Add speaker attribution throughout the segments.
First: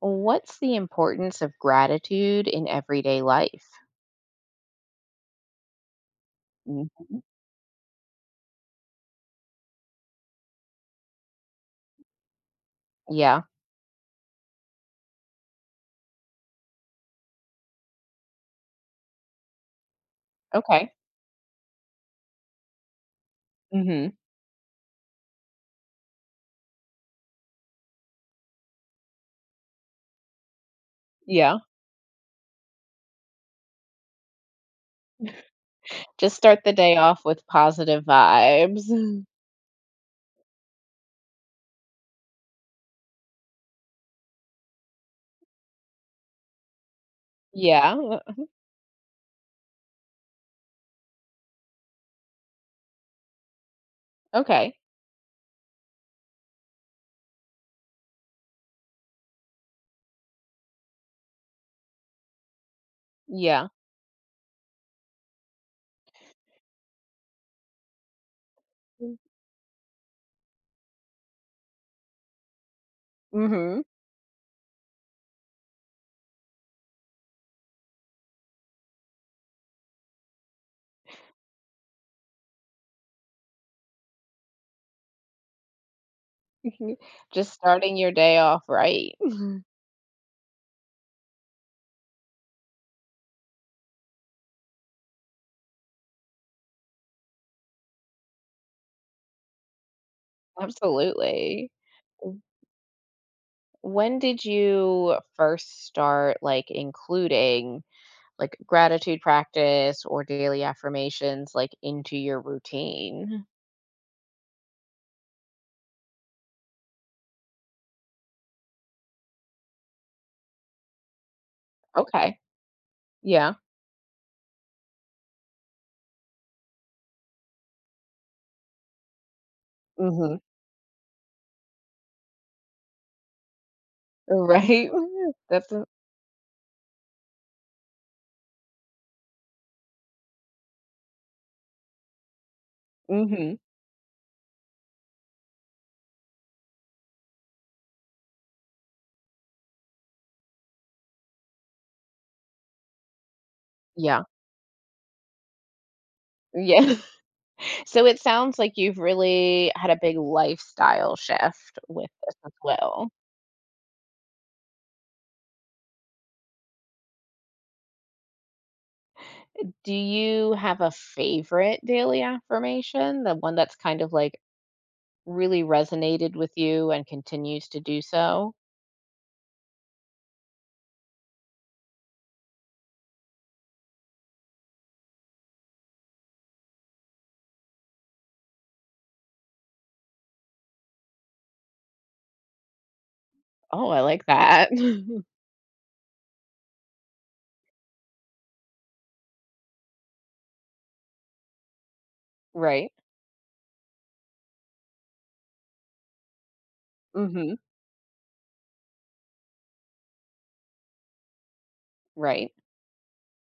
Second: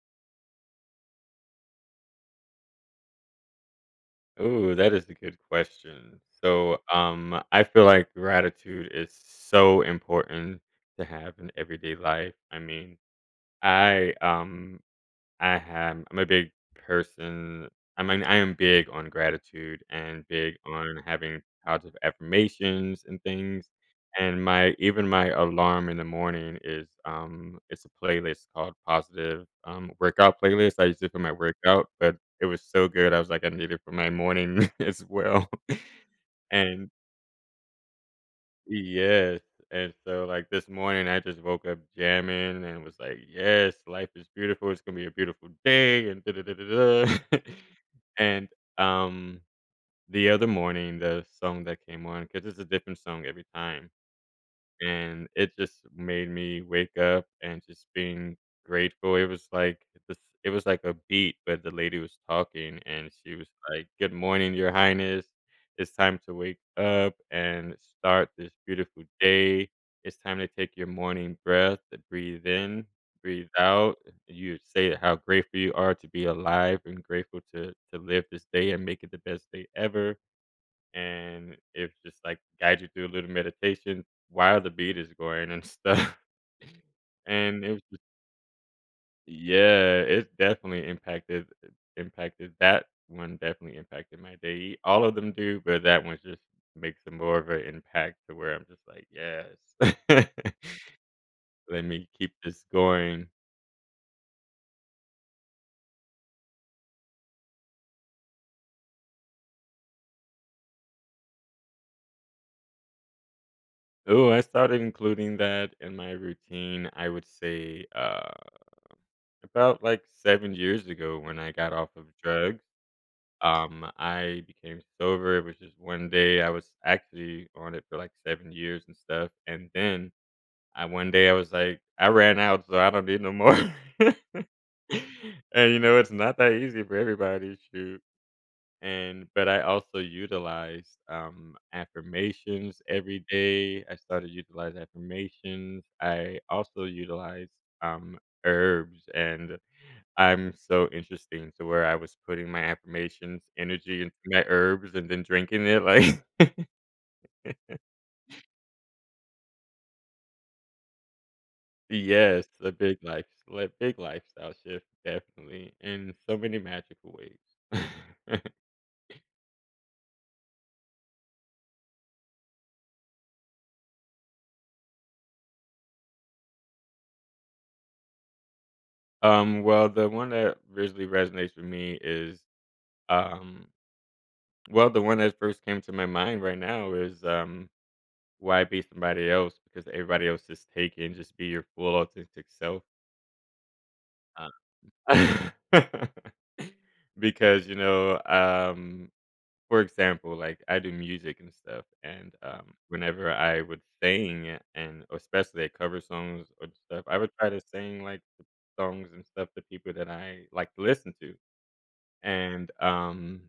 Speaker 1: What's the importance of gratitude in everyday life?
Speaker 2: Ooh, that is a good question. So,
Speaker 1: Mhm.
Speaker 2: I feel like gratitude is so important to have in everyday life. I mean,
Speaker 1: Yeah.
Speaker 2: I um I have I'm a big person I mean, I am big on gratitude and big
Speaker 1: Okay.
Speaker 2: on having positive affirmations and things,
Speaker 1: Mhm.
Speaker 2: and my even my alarm in the morning it's a playlist called Positive, Workout Playlist. I use it for my
Speaker 1: Yeah.
Speaker 2: workout, but it was so good, I was like, "I need it for my morning as well,"
Speaker 1: Just start the
Speaker 2: and
Speaker 1: day off with positive vibes.
Speaker 2: yes, and so, like, this morning, I just woke up jamming and was like, "Yes, life is beautiful, it's gonna be a beautiful day," and da da da da da.
Speaker 1: Yeah.
Speaker 2: And, um, the other morning, the song that came on, because it's a different song every time,
Speaker 1: Okay.
Speaker 2: and it just made me wake up and just being grateful. It was like this it was like a beat, but the lady was talking and she was
Speaker 1: Yeah.
Speaker 2: like, "Good morning, your highness. It's time to wake up and start this beautiful day. It's time to take your morning breath, breathe in, breathe
Speaker 1: Mhm.
Speaker 2: out. You say how grateful you are to be alive and grateful to live this day and make it the best day ever." And it just like guide you through a little meditation while the beat is going and stuff.
Speaker 1: Just
Speaker 2: and it was
Speaker 1: starting
Speaker 2: just
Speaker 1: your day off right.
Speaker 2: Yeah, it definitely impacted that one definitely impacted my day. All of them do, but that one just makes a more of an impact to where I'm just like, yes,
Speaker 1: Absolutely.
Speaker 2: let me keep
Speaker 1: W-
Speaker 2: this going.
Speaker 1: When did you first start like including like gratitude practice or daily affirmations like into your routine?
Speaker 2: Oh, I started including that in my routine. I would say about like 7 years ago when I got off of
Speaker 1: Okay.
Speaker 2: drugs.
Speaker 1: Yeah.
Speaker 2: I became sober. It was just one day, I was actually on it for, like, 7 years and stuff, and then
Speaker 1: Mhm.
Speaker 2: I one day I was like, "I ran out, so I don't need no more."
Speaker 1: Right?
Speaker 2: And,
Speaker 1: That's
Speaker 2: you
Speaker 1: a
Speaker 2: know, it's not that easy for everybody, shoot, and but I also utilized, affirmations every
Speaker 1: mhm.
Speaker 2: day. I started utilize affirmations. I also utilized, um, herbs, and I'm so interesting to where I was putting my affirmations, energy, into
Speaker 1: Yeah.
Speaker 2: my herbs and then drinking it, like,
Speaker 1: Yeah. So it sounds like you've really had a big lifestyle shift with this
Speaker 2: yes,
Speaker 1: as
Speaker 2: a big
Speaker 1: well.
Speaker 2: life like, big lifestyle shift, definitely, in so many magical ways.
Speaker 1: Do you have a favorite daily affirmation? The one that's kind of like really resonated with you and continues to do so?
Speaker 2: Well, the one that really resonates with me is, um well, the one that first came to my mind right now is, "Why be somebody else? Because everybody else is taken. Just be your full authentic self."
Speaker 1: Oh, I like that.
Speaker 2: Because, for example, like, I do music and stuff, and
Speaker 1: Right.
Speaker 2: whenever I would sing, and especially at cover songs or stuff, I would try
Speaker 1: Mhm.
Speaker 2: to sing like the songs and stuff to people that I like to listen to.
Speaker 1: Right.
Speaker 2: And,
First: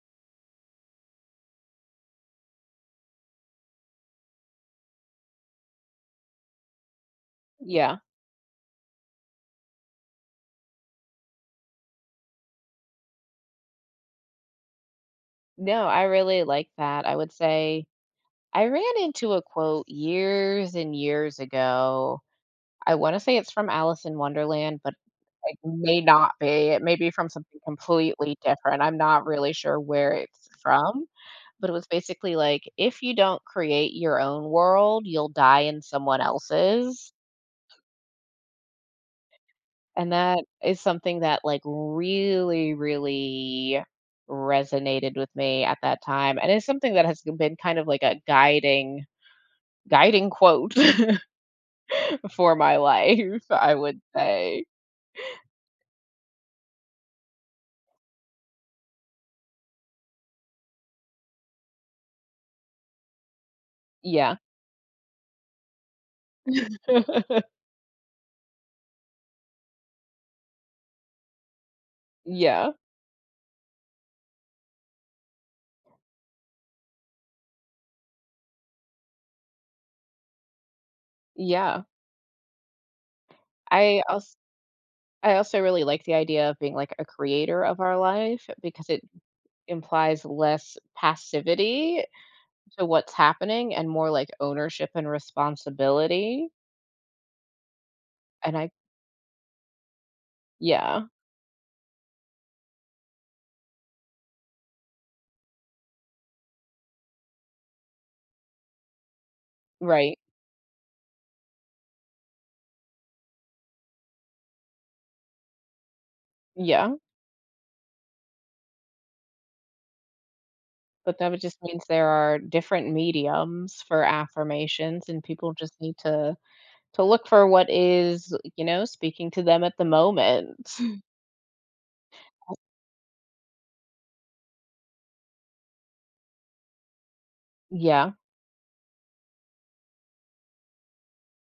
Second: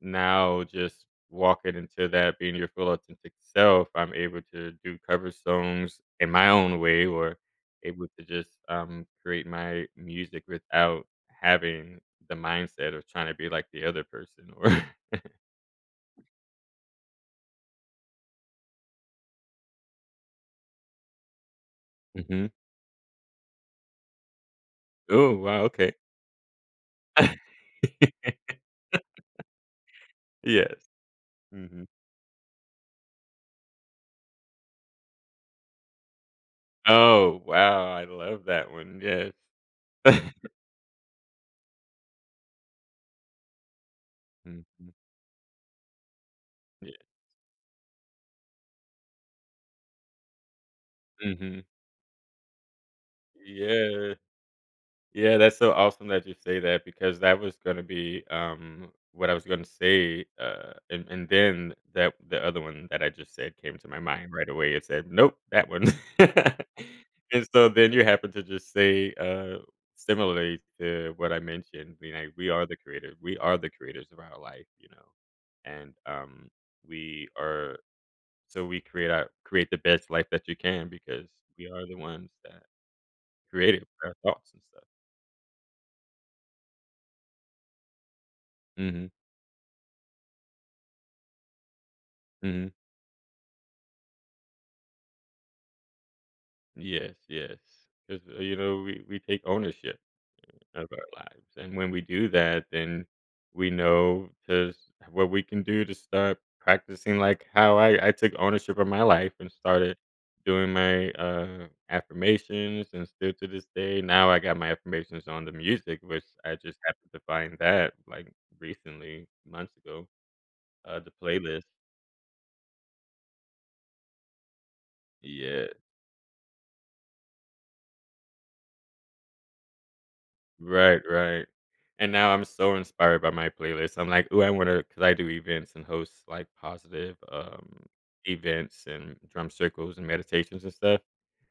Speaker 2: now just walking into that, being your full authentic self, I'm able to do cover songs in my own way, or
Speaker 1: Yeah.
Speaker 2: able to just, create my music without having the mindset of trying to be like the other person or
Speaker 1: No, I really like that. I would say I ran into a quote years and years ago.
Speaker 2: Mhm.
Speaker 1: I wanna say it's from Alice in Wonderland, but
Speaker 2: Oh,
Speaker 1: it
Speaker 2: wow, okay.
Speaker 1: may not be. It may be from something completely different. I'm not really sure where it's
Speaker 2: Yes.
Speaker 1: from, but it
Speaker 2: Mhm.
Speaker 1: was basically like, "If you don't create your own world, you'll die in someone else's."
Speaker 2: Oh, wow, I love that one, yes.
Speaker 1: And that is something that, like, really, really
Speaker 2: Mhm.
Speaker 1: resonated with me at that time, and it's something
Speaker 2: Yeah.
Speaker 1: that has been kind of like a guiding quote
Speaker 2: Mhm.
Speaker 1: for my life, I would
Speaker 2: Yes.
Speaker 1: say.
Speaker 2: Yeah, that's so awesome that you say that, because that was going to be what I was going to say, and, then that the other one that I just said came to my mind
Speaker 1: Yeah.
Speaker 2: right away. It said, "Nope, that one." And so then you happen to just say, similarly to what I mentioned. You know, we are
Speaker 1: Yeah.
Speaker 2: the creative. We are the creators of our life, you know, and we are so we create our create the best life that you can, because we
Speaker 1: Yeah.
Speaker 2: are the ones that created
Speaker 1: I
Speaker 2: our
Speaker 1: also
Speaker 2: thoughts and stuff.
Speaker 1: I also really like the idea of being, like, a creator of our life because it
Speaker 2: Hmm
Speaker 1: implies less passivity
Speaker 2: hmm
Speaker 1: to what's happening and more, like, ownership and responsibility,
Speaker 2: Yes, yes, because
Speaker 1: and I
Speaker 2: we take ownership, of
Speaker 1: yeah,
Speaker 2: our lives, and when we do that, then we know to s what we can do to start practicing, like, how I took ownership of my life and started
Speaker 1: right,
Speaker 2: doing my, affirmations, and still to this day, now I got my affirmations on the music, which I just
Speaker 1: yeah,
Speaker 2: happened to find that, like, recently, months ago, the
Speaker 1: but that would just
Speaker 2: playlist.
Speaker 1: means there are different mediums for affirmations, and people
Speaker 2: Yeah.
Speaker 1: just need to look for what is, speaking to them at the moment.
Speaker 2: Right, right. And now I'm so inspired by my playlist. I'm like, "Ooh, I wanna," to, 'cause I do events and host, like, positive,
Speaker 1: Yeah.
Speaker 2: events and drum circles and meditations and stuff,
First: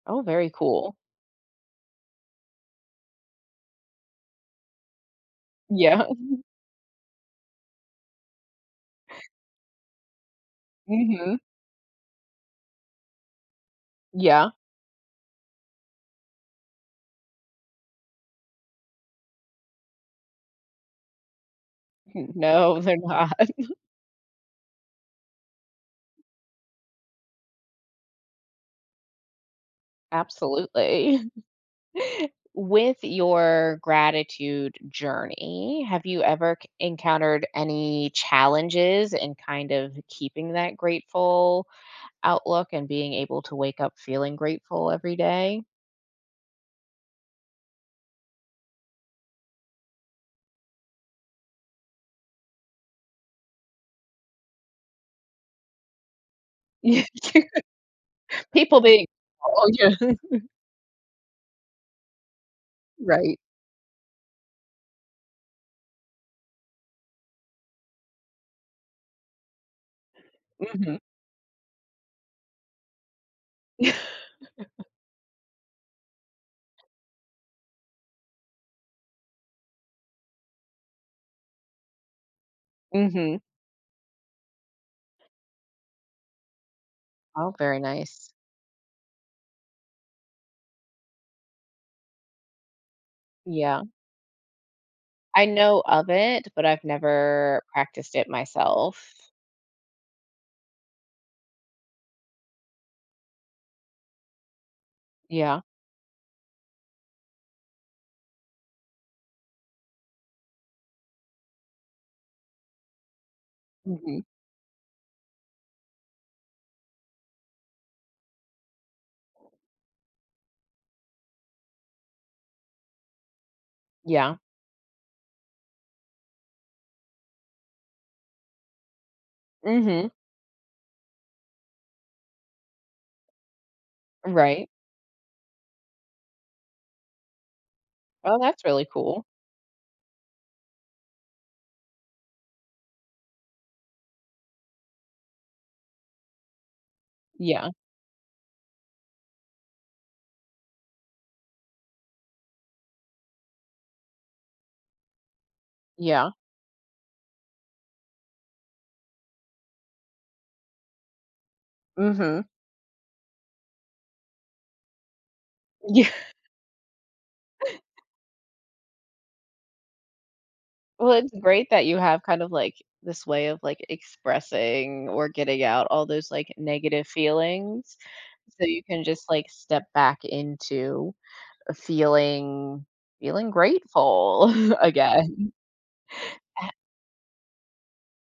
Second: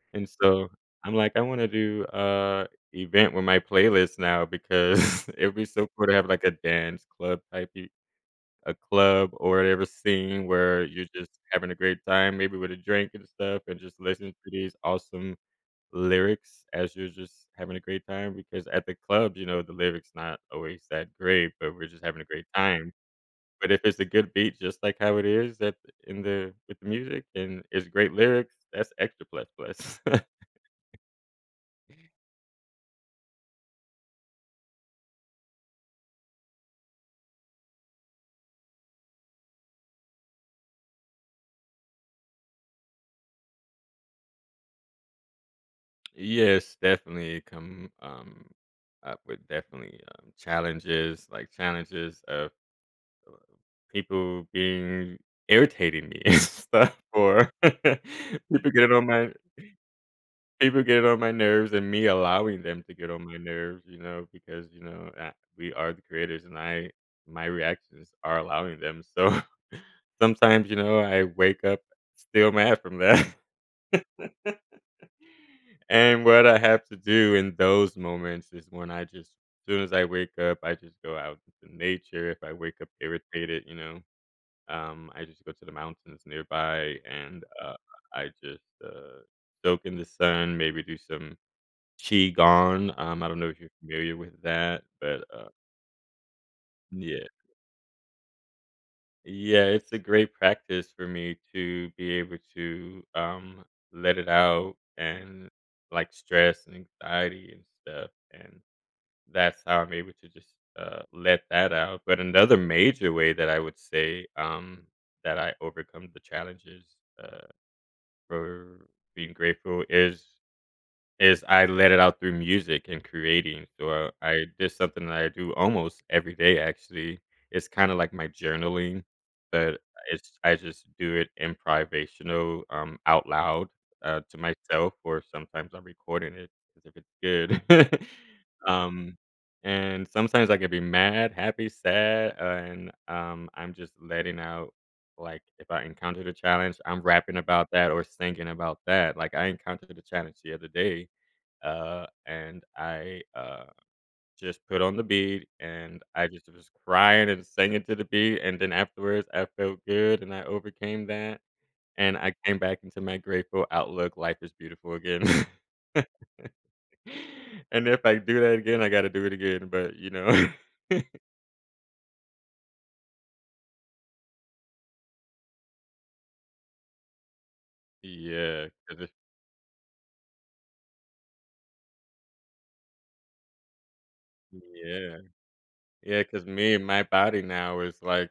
Speaker 1: Oh,
Speaker 2: and
Speaker 1: very
Speaker 2: so
Speaker 1: cool.
Speaker 2: I'm like, "I wanna do a event with my playlist now," because it'd be so
Speaker 1: Yeah.
Speaker 2: cool to have, like, a dance club type e a club or whatever scene where you're just
Speaker 1: Mhm.
Speaker 2: having a great time, maybe with a drink and stuff, and just listen to
Speaker 1: Yeah.
Speaker 2: these awesome lyrics as you're just having a great time, because at the club, the lyrics not always that great, but we're just having a great
Speaker 1: No,
Speaker 2: time.
Speaker 1: they're not.
Speaker 2: But if it's a good beat, just like how it is, that in the with the music and it's great lyrics, that's extra plus plus.
Speaker 1: Absolutely. With your gratitude journey, have you ever encountered any challenges in kind of keeping that grateful outlook and being able to wake up feeling grateful every day?
Speaker 2: Yes, definitely come up with definitely challenges, like challenges of people being irritating me and stuff,
Speaker 1: Yeah,
Speaker 2: or people
Speaker 1: people
Speaker 2: getting on
Speaker 1: being,
Speaker 2: my
Speaker 1: oh, yeah,
Speaker 2: people get on my nerves, and me allowing them to get on my
Speaker 1: right.
Speaker 2: nerves, you know, because, we are the creators, and I my reactions are allowing them. So sometimes,
Speaker 1: Hmm.
Speaker 2: I wake up still mad from that. And what I have to do in those moments is, when I just as soon as I wake up, I just go out into nature. If I wake up
Speaker 1: Hmm.
Speaker 2: irritated, I just go to the mountains nearby, and
Speaker 1: Oh, very
Speaker 2: I
Speaker 1: nice.
Speaker 2: just soak in the sun, maybe do some Qigong. I don't know if you're
Speaker 1: Yeah.
Speaker 2: familiar with that, but,
Speaker 1: I know of it, but I've
Speaker 2: yeah.
Speaker 1: never practiced it myself.
Speaker 2: Yeah, it's a great practice for me to be able to, let it out, and,
Speaker 1: Yeah.
Speaker 2: like, stress and anxiety and stuff, and that's how I'm able to just, let that out. But another major way that I would
Speaker 1: Hmm.
Speaker 2: say, that I overcome the challenges, uh, for being grateful is I let it out through music and creating, so
Speaker 1: Yeah.
Speaker 2: I did something that I do almost every day, actually. It's kinda like my journaling, but
Speaker 1: Hmm.
Speaker 2: it's I just do it in privational, out loud, to
Speaker 1: Right.
Speaker 2: myself, or sometimes I'm recording it because if it's good.
Speaker 1: Oh, that's really
Speaker 2: Um,
Speaker 1: cool.
Speaker 2: and sometimes I could be mad, happy, sad, and, I'm just letting out, like, if I encountered a challenge, I'm rapping about
Speaker 1: Yeah,
Speaker 2: that or singing about that. Like, I encountered a challenge the other day, and I just put on the beat, and I
Speaker 1: yeah.
Speaker 2: just was crying and singing to the beat. And then afterwards, I felt good, and I overcame that, and I
Speaker 1: Mhm.
Speaker 2: came back into my grateful outlook. Life is beautiful again.
Speaker 1: Yeah.
Speaker 2: And if I do that again, I got to do it again. But you know,
Speaker 1: Well, it's great that you have kind of, like, this way of, like, expressing or getting out all those, like, negative feelings, so
Speaker 2: yeah,
Speaker 1: you
Speaker 2: 'cause
Speaker 1: can
Speaker 2: if-
Speaker 1: just, like, step back into a feeling grateful
Speaker 2: yeah,
Speaker 1: again.
Speaker 2: yeah, because my body now is like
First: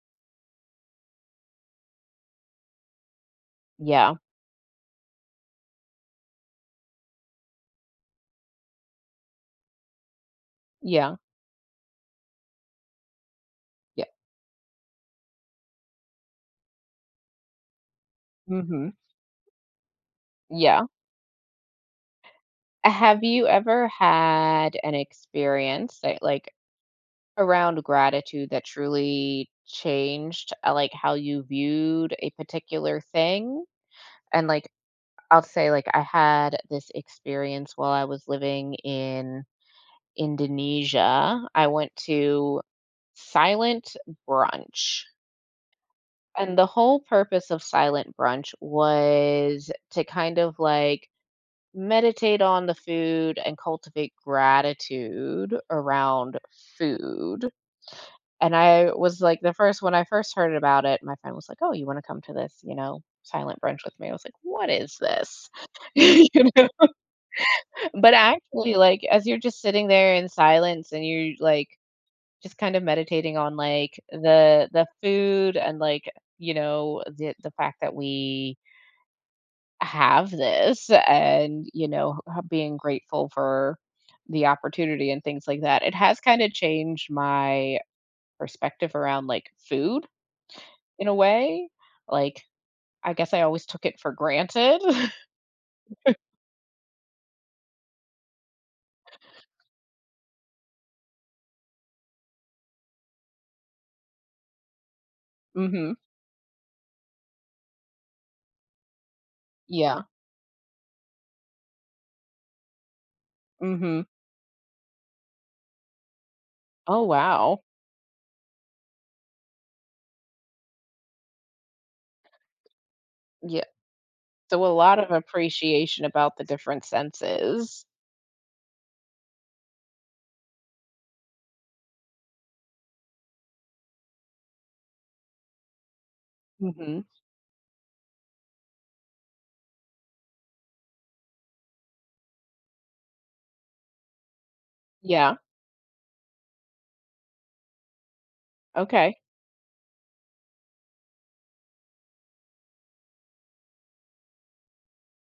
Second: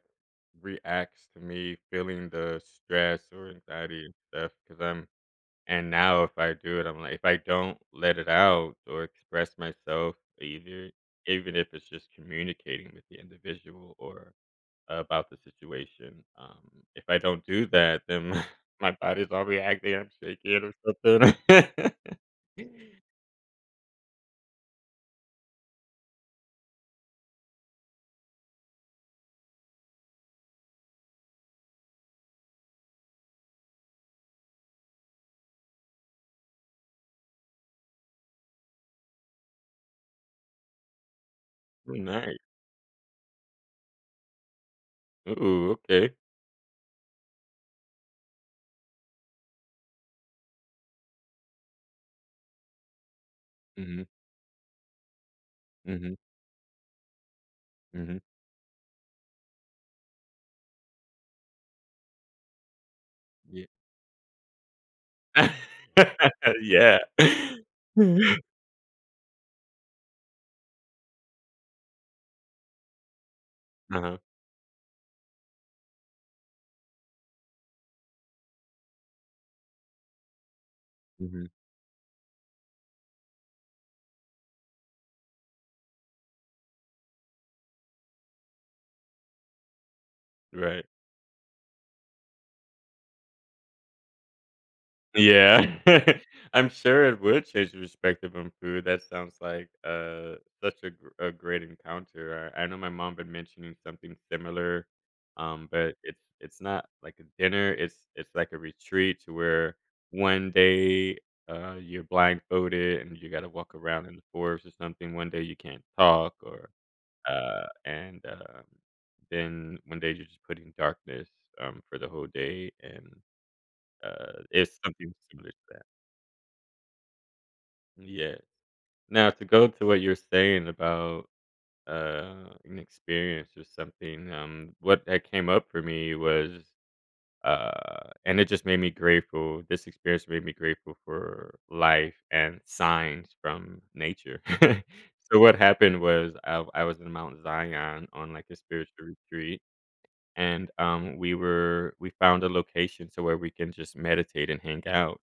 Speaker 2: reacts to me feeling the stress or anxiety and
Speaker 1: Yeah,
Speaker 2: stuff, because I'm And now if I do it, I'm like, if I don't let it out or express myself, either,
Speaker 1: yeah,
Speaker 2: even if it's just communicating with the individual
Speaker 1: yeah.
Speaker 2: or about the situation, if I don't do that, then my my
Speaker 1: Mhm.
Speaker 2: body's all reacting. I'm shaking or
Speaker 1: Yeah.
Speaker 2: something.
Speaker 1: Have you ever had an experience that, like, around gratitude that truly changed, like, how you viewed a particular thing? And, like, I'll say, like, I had this experience while I was living in Indonesia. I went
Speaker 2: Nice.
Speaker 1: to silent brunch,
Speaker 2: Ooh, okay.
Speaker 1: and the whole purpose of silent brunch was to kind of, like, meditate on the food and
Speaker 2: Hmm.
Speaker 1: cultivate gratitude
Speaker 2: Hmm.
Speaker 1: around food.
Speaker 2: Hmm.
Speaker 1: And I was like the first when I first heard about it, my friend was like, "Oh, you wanna come to this, silent
Speaker 2: Yeah.
Speaker 1: brunch with me?" I was like, "What is this?" You know?
Speaker 2: Yeah.
Speaker 1: But actually, like, as you're just sitting there in silence and you're, like, just kind of meditating on, like,
Speaker 2: Uh-huh.
Speaker 1: the food and, like, the fact that we have this
Speaker 2: Hmm.
Speaker 1: and, h being grateful for the opportunity and things like that, it has kinda changed my perspective around, like, food.
Speaker 2: Right.
Speaker 1: In a way. Like, I guess I always took it for granted.
Speaker 2: Yeah. I'm sure it would change your perspective on food. That sounds like, such a great encounter. I know my mom been mentioning something similar, but
Speaker 1: Mhm.
Speaker 2: it's not like a dinner, it's like a retreat to where
Speaker 1: Yeah.
Speaker 2: one day, you're blindfolded and you gotta walk
Speaker 1: Mhm.
Speaker 2: around in the forest or something. One day you can't talk, or,
Speaker 1: Oh, wow.
Speaker 2: and then one day you're just put in darkness, for the whole day, and,
Speaker 1: Yeah. So a
Speaker 2: it's
Speaker 1: lot of
Speaker 2: something similar to that.
Speaker 1: appreciation about the different senses.
Speaker 2: Yeah. Now, to go to what you're saying about an experience or something, what that came up for me was,
Speaker 1: Mhm.
Speaker 2: and it just made me grateful. This experience made me grateful for life and signs from nature.
Speaker 1: Yeah.
Speaker 2: So what happened was, I was in Mount Zion on like a spiritual
Speaker 1: Okay.
Speaker 2: retreat, and we found a location to where we can just meditate and hang out,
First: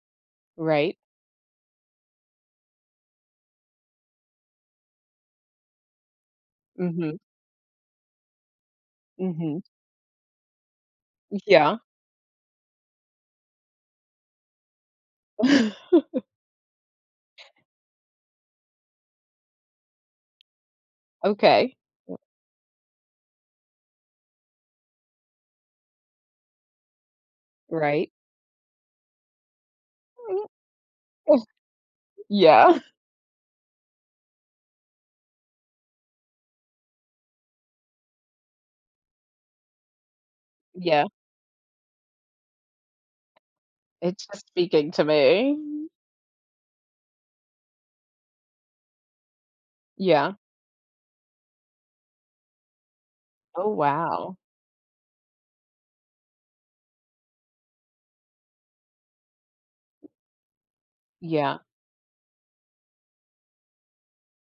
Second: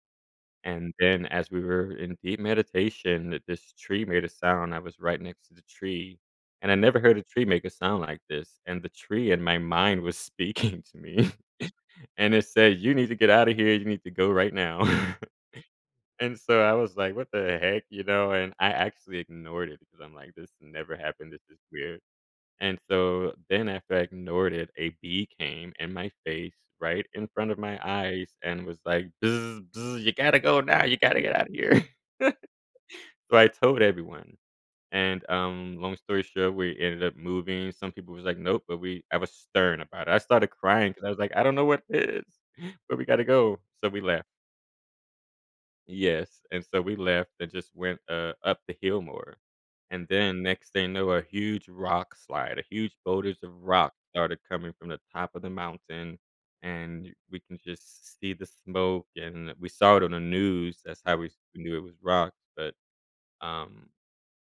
Speaker 2: and
Speaker 1: Right.
Speaker 2: then as we were in deep meditation, th this tree made a sound. I was right next to the tree, and I never
Speaker 1: Mhm.
Speaker 2: heard a tree make a sound like this, and the tree in my
Speaker 1: Mhm.
Speaker 2: mind was speaking to me,
Speaker 1: Yeah.
Speaker 2: and it said, "You need to get out of here, you need to go right now." And so I was like, "What the heck?" You know, and I actually ignored it because I'm like, "This never happened, this is
Speaker 1: Okay.
Speaker 2: weird." And so then after I ignored it, a bee came in my face right in front of my
Speaker 1: Right.
Speaker 2: eyes and was like, "Bzz, bzz, you gotta go now. You gotta get out of here." So
Speaker 1: Yeah.
Speaker 2: I told everyone. And long story short, we ended up moving. Some people was like, nope, but we I was stern about it. I started crying because
Speaker 1: Yeah.
Speaker 2: I was like, I don't know what it is, but we gotta go. So we
Speaker 1: It's
Speaker 2: left.
Speaker 1: just speaking to me.
Speaker 2: Yes, and so we left and just went, up the hill more, and
Speaker 1: Yeah.
Speaker 2: then next thing you know, a huge rock slide, a huge boulders of
Speaker 1: Oh,
Speaker 2: rock
Speaker 1: wow.
Speaker 2: started coming from the top of the mountain, and we can just see the smoke, and we saw it on the news, that's how
Speaker 1: Yeah.
Speaker 2: we knew it was rocks, but, um,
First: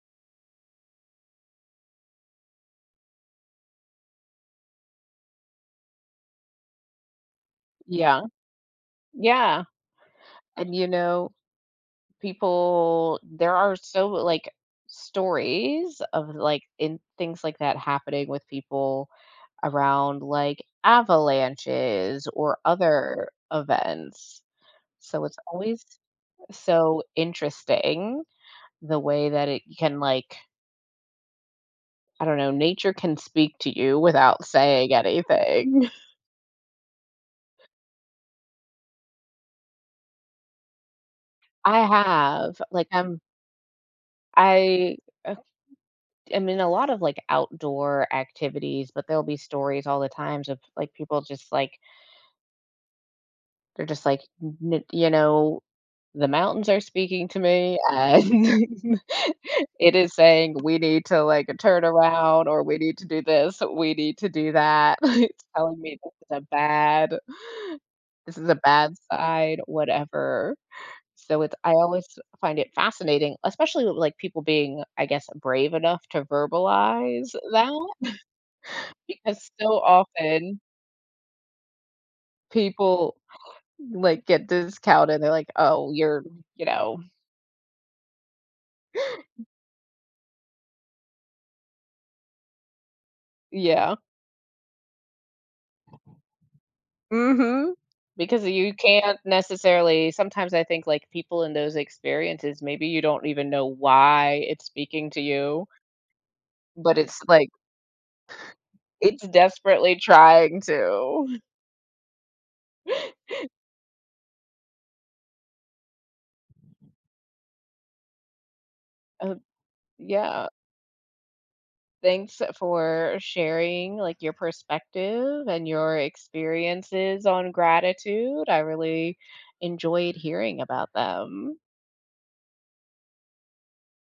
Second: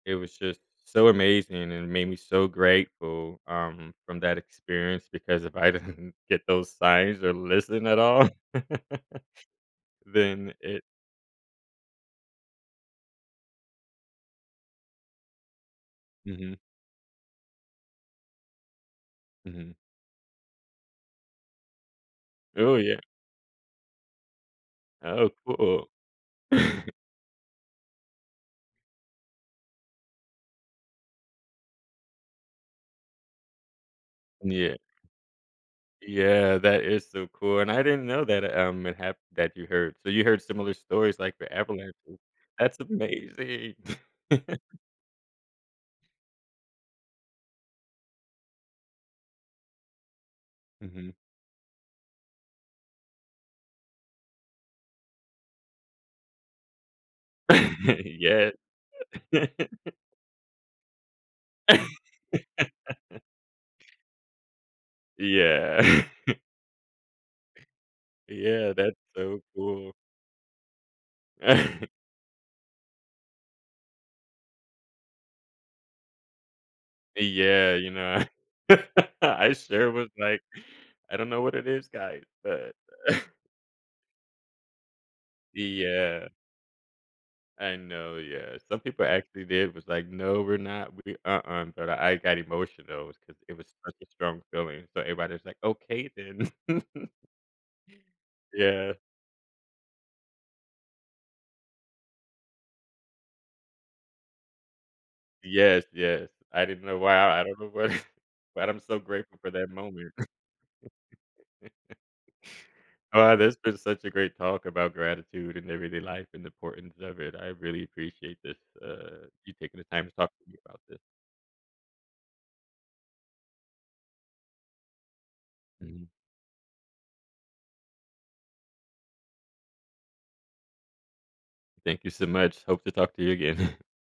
Speaker 2: it was just so amazing and made me so grateful, from that experience, because if I didn't get those signs or listen at
Speaker 1: Yeah.
Speaker 2: all,
Speaker 1: Yeah.
Speaker 2: then
Speaker 1: And,
Speaker 2: it
Speaker 1: people there are so like stories of
Speaker 2: Mhm,
Speaker 1: like in things like that happening with people
Speaker 2: mhm.
Speaker 1: around like avalanches or
Speaker 2: Oh, yeah.
Speaker 1: other events. So
Speaker 2: Oh,
Speaker 1: it's always
Speaker 2: cool.
Speaker 1: so interesting the way that it can like I don't know, nature can speak to you without
Speaker 2: Yeah.
Speaker 1: saying anything.
Speaker 2: Yeah, that is so cool, and I didn't know that, it happened that you heard. So you heard similar stories, like, for
Speaker 1: I
Speaker 2: avalanches.
Speaker 1: have
Speaker 2: That's
Speaker 1: like
Speaker 2: amazing.
Speaker 1: I uh, I'm in a lot of like outdoor activities, but there'll be stories all the times of like
Speaker 2: Mhm.
Speaker 1: people just like they're just like, "N the mountains are speaking to me, and
Speaker 2: Yeah.
Speaker 1: it is saying we need to, like, turn around, or we need to do this, we need to do that." It's telling me
Speaker 2: Yeah.
Speaker 1: this is a
Speaker 2: Yeah,
Speaker 1: bad
Speaker 2: that's so
Speaker 1: side,
Speaker 2: cool.
Speaker 1: whatever. So it's I always find it fascinating, especially with, like, people being, I guess, brave enough to verbalize
Speaker 2: Yeah, you
Speaker 1: that,
Speaker 2: know,
Speaker 1: because
Speaker 2: I
Speaker 1: so
Speaker 2: sure was like,
Speaker 1: often
Speaker 2: "I don't know what it is, guys," but
Speaker 1: people, like, get discounted. They're like, "Oh, you're"
Speaker 2: yeah.
Speaker 1: you know.
Speaker 2: I know, yeah. Some people actually did was like, "No, we're not. We uh-uh," but I got emotional because it was such
Speaker 1: Yeah.
Speaker 2: a strong feeling. So everybody was like, "Okay, then."
Speaker 1: Mhm. Because you
Speaker 2: Yeah.
Speaker 1: can't necessarily sometimes I think, like, people in those experiences, maybe you don't even know why it's speaking to you,
Speaker 2: Yes, yes. I didn't know
Speaker 1: but
Speaker 2: why.
Speaker 1: it's,
Speaker 2: I
Speaker 1: like,
Speaker 2: don't know what but I'm so
Speaker 1: it's
Speaker 2: grateful for that
Speaker 1: desperately
Speaker 2: moment.
Speaker 1: trying to.
Speaker 2: Wow, this has been such a great talk about gratitude and everyday life and the importance of it. I really appreciate this,
Speaker 1: Uh,
Speaker 2: you taking the time to talk
Speaker 1: yeah.
Speaker 2: to me about this.
Speaker 1: Thanks for sharing, like, your perspective and your
Speaker 2: Mhm.
Speaker 1: experiences on gratitude. I really enjoyed hearing about them.
Speaker 2: Thank you so much. Hope to talk to you again.